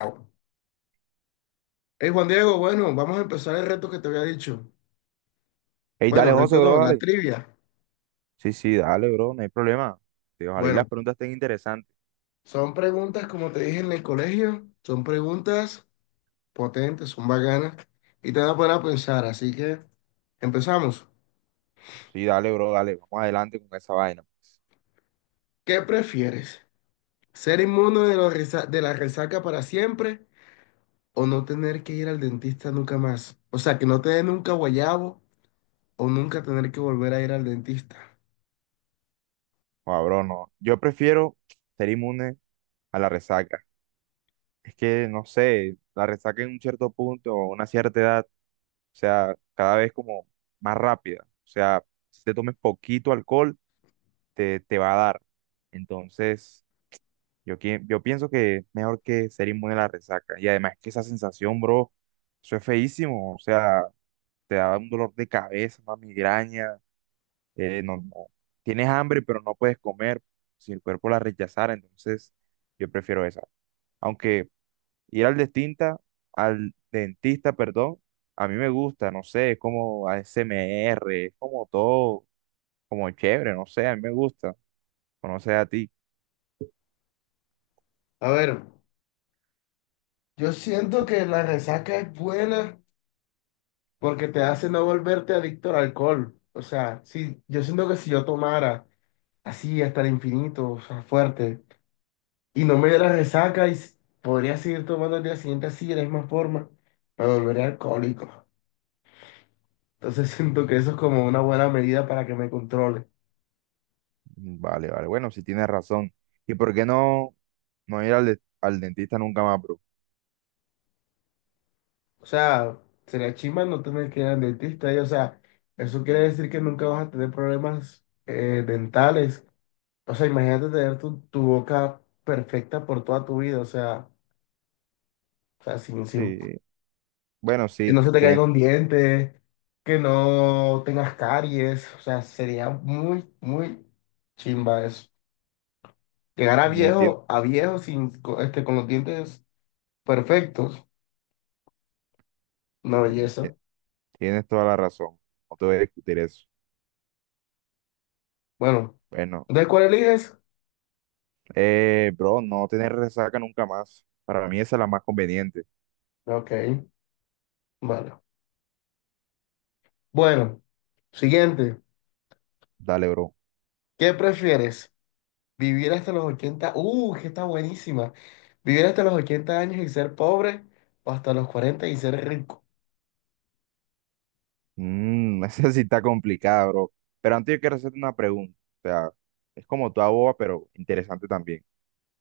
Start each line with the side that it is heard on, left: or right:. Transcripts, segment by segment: left: Hey Juan Diego, bueno, vamos a empezar el reto que te había dicho.
right: Ey,
left: Bueno,
right: dale, José,
left: reto
right: bro,
left: no, la
right: dale.
left: trivia.
right: Sí, sí, dale, bro, no hay problema. Sí, ojalá y
left: Bueno,
right: las preguntas estén interesantes.
left: son preguntas, como te dije en el colegio, son preguntas potentes, son bacanas y te van a poner a pensar. Así que empezamos.
right: Sí, dale, bro, dale, vamos adelante con esa vaina.
left: ¿Qué prefieres? ¿Ser inmune de la resaca para siempre o no tener que ir al dentista nunca más? O sea, que no te dé nunca guayabo o nunca tener que volver a ir al dentista.
right: Joda, bro, no. Yo prefiero ser inmune a la resaca. Es que, no sé, la resaca en un cierto punto o una cierta edad, o sea, cada vez como más rápida. O sea, si te tomes poquito alcohol, te va a dar. Entonces, yo, yo pienso que mejor que ser inmune a la resaca. Y además que esa sensación, bro, eso es feísimo. O sea, te da un dolor de cabeza, una migraña, no, tienes hambre pero no puedes comer, si el cuerpo la rechazara, entonces yo prefiero esa. Aunque ir al dentista, perdón, a mí me gusta, no sé, es como a ASMR, es como todo, como chévere, no sé, a mí me gusta, o no sé a ti.
left: A ver, yo siento que la resaca es buena porque te hace no volverte adicto al alcohol. O sea, si yo siento que si yo tomara así hasta el infinito, o sea, fuerte, y no me diera resaca, podría seguir tomando el día siguiente así, de la misma forma, me volvería alcohólico. Entonces siento que eso es como una buena medida para que me controle.
right: Vale, vale, bueno, si tienes razón. ¿Y por qué no ir al, al dentista nunca más, bro?
left: O sea, sería chimba no tener que ir al dentista, y, o sea, eso quiere decir que nunca vas a tener problemas dentales. O sea, imagínate tener tu boca perfecta por toda tu vida, o sea, sin
right: Sí, bueno,
left: que
right: sí,
left: no se te caiga
right: tienes,
left: un diente, que no tengas caries, o sea, sería muy, muy chimba eso. Llegar
right: entiendo.
left: a viejo sin, co- este, con los dientes perfectos, una
right: Bueno,
left: belleza.
right: tienes toda la razón. No te voy a discutir eso.
left: Bueno,
right: Bueno,
left: ¿de cuál eliges?
right: bro, no tener resaca nunca más. Para mí esa es la más conveniente.
left: Ok, vale. Bueno, siguiente.
right: Dale, bro.
left: ¿Qué prefieres? ¿Vivir hasta los 80? Que está buenísima. ¿Vivir hasta los 80 años y ser pobre o hasta los 40 y ser rico?
right: Esa sí está complicada, bro. Pero antes yo quiero hacerte una pregunta. O sea, es como toda boba, pero interesante también.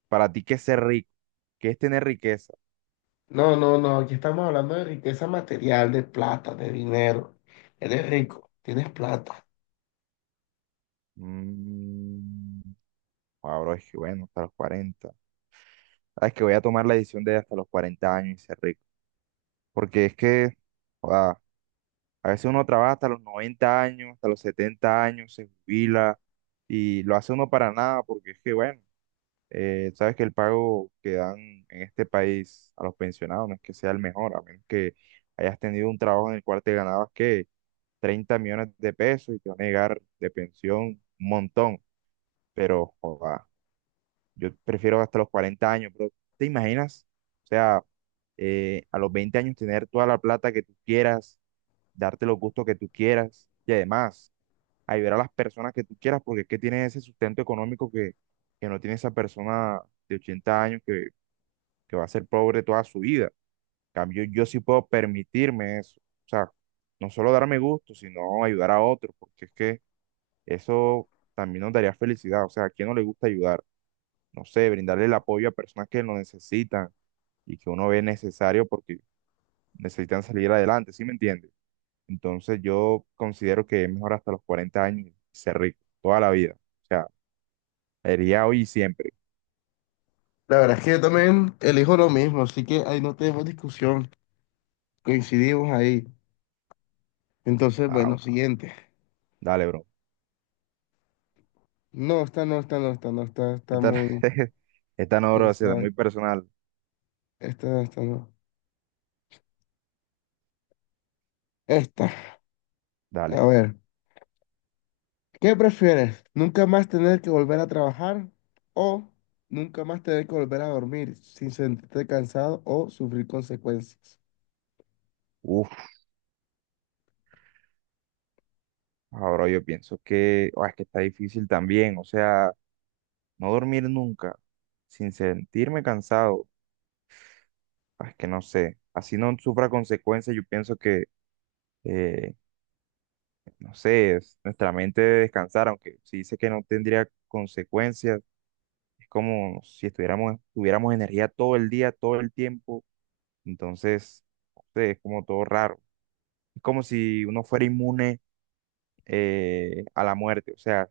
right: Para ti, ¿qué es ser rico? ¿Qué es tener riqueza?
left: No, no, no, aquí estamos hablando de riqueza material, de plata, de dinero. Eres rico, tienes plata.
right: Mm, bro, es que bueno, hasta los 40. Ah, es que voy a tomar la decisión de hasta los 40 años y ser rico. Porque es que, joda, a veces uno trabaja hasta los 90 años, hasta los 70 años, se jubila y lo hace uno para nada porque es que, bueno, sabes que el pago que dan en este país a los pensionados no es que sea el mejor, a menos que hayas tenido un trabajo en el cual te ganabas que 30 millones de pesos y te van a llegar de pensión un montón, pero joda, yo prefiero hasta los 40 años, pero ¿te imaginas? O sea, a los 20 años tener toda la plata que tú quieras darte los gustos que tú quieras y además ayudar a las personas que tú quieras porque es que tienes ese sustento económico que no tiene esa persona de 80 años que va a ser pobre toda su vida. En cambio, yo sí puedo permitirme eso. O sea, no solo darme gusto, sino ayudar a otros, porque es que eso también nos daría felicidad. O sea, ¿a quién no le gusta ayudar? No sé, brindarle el apoyo a personas que lo necesitan y que uno ve necesario porque necesitan salir adelante, ¿sí me entiendes? Entonces yo considero que es mejor hasta los 40 años ser rico, toda la vida. O sea, sería hoy y siempre.
left: La verdad es que yo también elijo lo mismo, así que ahí no tenemos discusión, coincidimos ahí. Entonces,
right: Ah,
left: bueno,
right: bueno,
left: siguiente.
right: dale, bro.
left: No, esta no, esta no, esta no, esta está
right: Esta,
left: muy,
right: esta no,
left: muy
right: bro, se da
left: suave.
right: muy personal.
left: Esta no, esta no. Esta, a
right: Dale.
left: ver, ¿qué prefieres? ¿Nunca más tener que volver a trabajar o nunca más tener que volver a dormir sin sentirte cansado o sufrir consecuencias?
right: Uf, ahora yo pienso que es que está difícil también. O sea, no dormir nunca sin sentirme cansado. Ah, es que no sé. Así no sufra consecuencias. Yo pienso que, eh, no sé, es nuestra mente debe descansar, aunque si dice que no tendría consecuencias. Es como si estuviéramos, tuviéramos energía todo el día, todo el tiempo. Entonces, no sé, es como todo raro. Es como si uno fuera inmune a la muerte, o sea,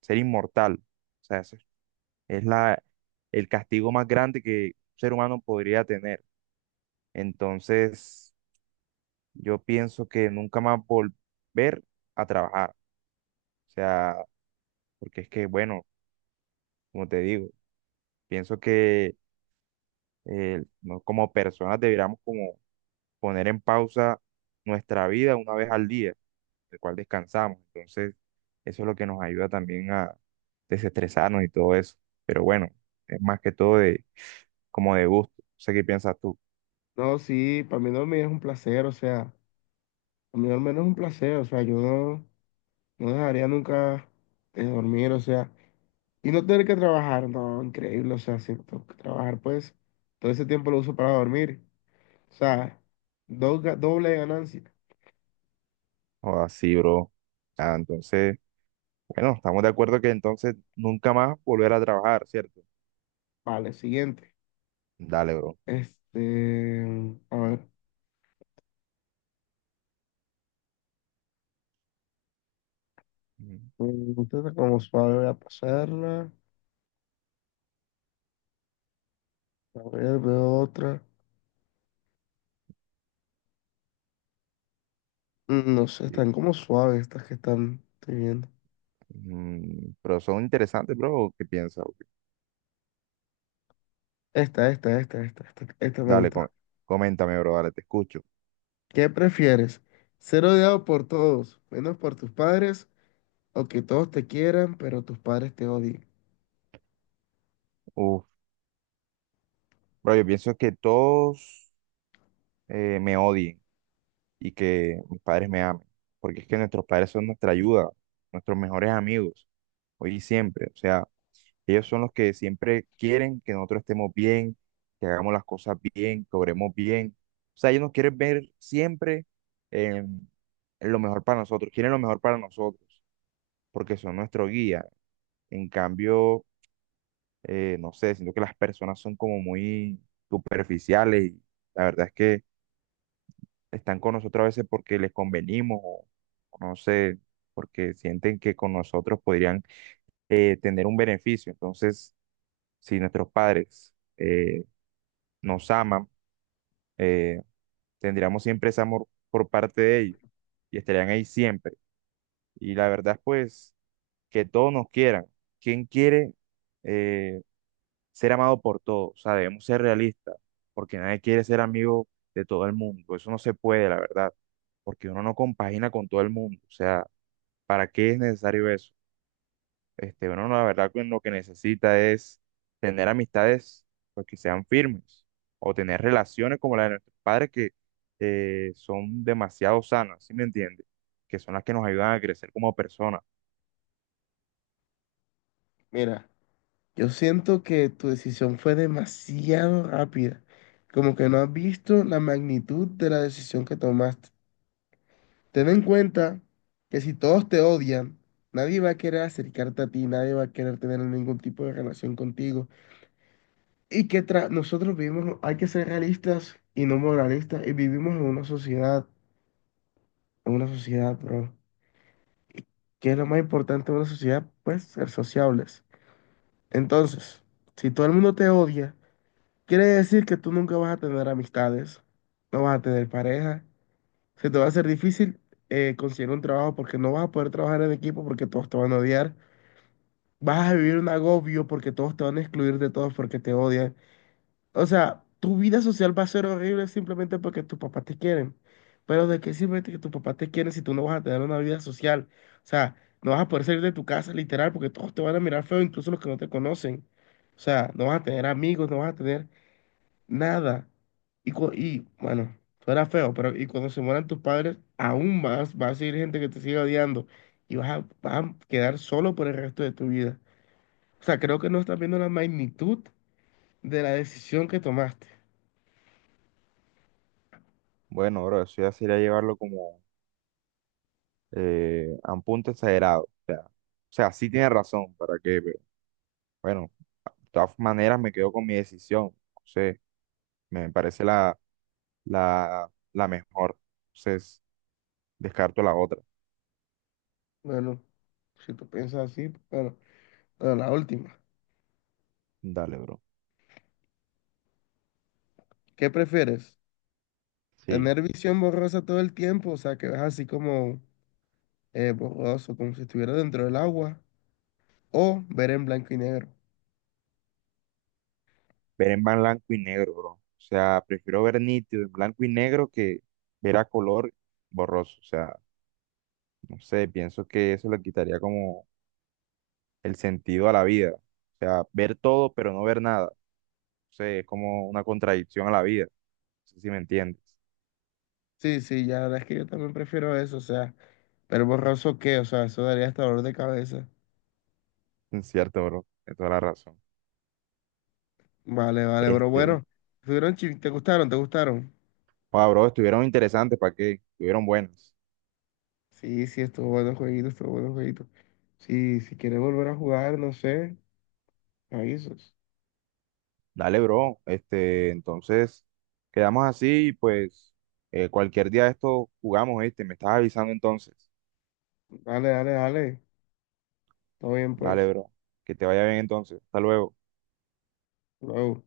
right: ser inmortal. O sea, eso es el castigo más grande que un ser humano podría tener. Entonces, yo pienso que nunca más volver a trabajar. O sea, porque es que, bueno, como te digo, pienso que como personas deberíamos como poner en pausa nuestra vida una vez al día, el cual descansamos. Entonces, eso es lo que nos ayuda también a desestresarnos y todo eso. Pero bueno, es más que todo de como de gusto. No sé qué piensas tú.
left: No, sí, para mí dormir es un placer, o sea, para mí dormir es un placer, o sea, yo no, no dejaría nunca de dormir, o sea, y no tener que trabajar, no, increíble, o sea, si tengo que trabajar, pues, todo ese tiempo lo uso para dormir, o sea, doble ganancia.
right: O así, bro. Ah, entonces, bueno, estamos de acuerdo que entonces nunca más volver a trabajar, ¿cierto?
left: Vale, siguiente.
right: Dale, bro.
left: Este, a ver,
right: Mm,
left: mm, como suave voy a pasarla, a ver, veo otra. No sé,
right: sí.
left: están como suaves estas que estoy viendo.
right: Mm, pero son interesantes, bro. ¿O qué piensas? ¿O qué?
left: Esta me
right: Dale,
left: gusta.
right: coméntame, bro. Dale, te escucho.
left: ¿Qué prefieres? ¿Ser odiado por todos, menos por tus padres, o que todos te quieran, pero tus padres te odien?
right: Uf, bro, yo pienso que todos. Me odien y que mis padres me amen, porque es que nuestros padres son nuestra ayuda, nuestros mejores amigos, hoy y siempre. O sea, ellos son los que siempre quieren que nosotros estemos bien, que hagamos las cosas bien, que obremos bien. O sea, ellos nos quieren ver siempre en en lo mejor para nosotros, quieren lo mejor para nosotros, porque son nuestro guía. En cambio, no sé, siento que las personas son como muy superficiales y la verdad es que están con nosotros a veces porque les convenimos o no sé, porque sienten que con nosotros podrían tener un beneficio. Entonces, si nuestros padres nos aman, eh, tendríamos siempre ese amor por parte de ellos y estarían ahí siempre. Y la verdad, pues, que todos nos quieran. ¿Quién quiere eh, ser amado por todos? O sea, debemos ser realistas, porque nadie quiere ser amigo de todo el mundo. Eso no se puede, la verdad, porque uno no compagina con todo el mundo. O sea, ¿para qué es necesario eso? Este, bueno, la verdad que lo que necesita es tener amistades pues, que sean firmes o tener relaciones como la de nuestros padres que son demasiado sanas, ¿sí me entiendes? Que son las que nos ayudan a crecer como personas.
left: Mira, yo siento que tu decisión fue demasiado rápida, como que no has visto la magnitud de la decisión que tomaste. Ten en cuenta que si todos te odian, nadie va a querer acercarte a ti, nadie va a querer tener ningún tipo de relación contigo. Y nosotros vivimos, hay que ser realistas y no moralistas, y vivimos en una sociedad, bro, que es lo más importante de una sociedad, pues ser sociables. Entonces, si todo el mundo te odia, quiere decir que tú nunca vas a tener amistades, no vas a tener pareja, se te va a hacer difícil conseguir un trabajo porque no vas a poder trabajar en equipo porque todos te van a odiar, vas a vivir un agobio porque todos te van a excluir de todos porque te odian. O sea, tu vida social va a ser horrible simplemente porque tus papás te quieren. Pero ¿de qué sirve que tus papás te quieren si tú no vas a tener una vida social? O sea, no vas a poder salir de tu casa literal porque todos te van a mirar feo, incluso los que no te conocen. O sea, no vas a tener amigos, no vas a tener nada. Y bueno, suena feo, pero y cuando se mueran tus padres, aún más va a seguir gente que te siga odiando y vas a quedar solo por el resto de tu vida. O sea, creo que no estás viendo la magnitud de la decisión que tomaste.
right: Bueno, bro, eso ya sería llevarlo como a un punto exagerado. O sea, sí tiene razón, ¿para qué? Pero bueno, de todas maneras me quedo con mi decisión. O sea, me parece la mejor. Entonces, descarto la otra.
left: Bueno. Si tú piensas así, bueno, la última.
right: Dale, bro.
left: ¿Qué prefieres?
right: Sí.
left: ¿Tener visión borrosa todo el tiempo? O sea, que ves así como borroso, como si estuviera dentro del agua. O ver en blanco y negro.
right: Ver en blanco y negro, bro. O sea, prefiero ver nítido en blanco y negro que ver a color borroso. O sea, no sé, pienso que eso le quitaría como el sentido a la vida. O sea, ver todo pero no ver nada. O sea, es como una contradicción a la vida. No sé si me entiendes.
left: Sí, sí, ya la verdad es que yo también prefiero eso. O sea, pero ¿borroso qué? O sea, eso daría hasta dolor de cabeza.
right: Es cierto, bro. De toda la razón.
left: Vale, vale, pero
right: Este.
left: bueno. ¿Te gustaron? ¿Te gustaron?
right: Wow, bro, estuvieron interesantes, ¿para qué? Estuvieron buenas.
left: Sí, sí, estuvo bueno el jueguito, estuvo bueno el jueguito. Sí, si quieres volver a jugar, no sé, me avisas.
right: Dale, bro. Este, entonces, quedamos así y pues cualquier día de esto jugamos, este, me estás avisando entonces.
left: Dale, dale, dale. Todo bien,
right: Dale,
left: pues.
right: bro. Que te vaya bien entonces. Hasta luego.
left: Luego.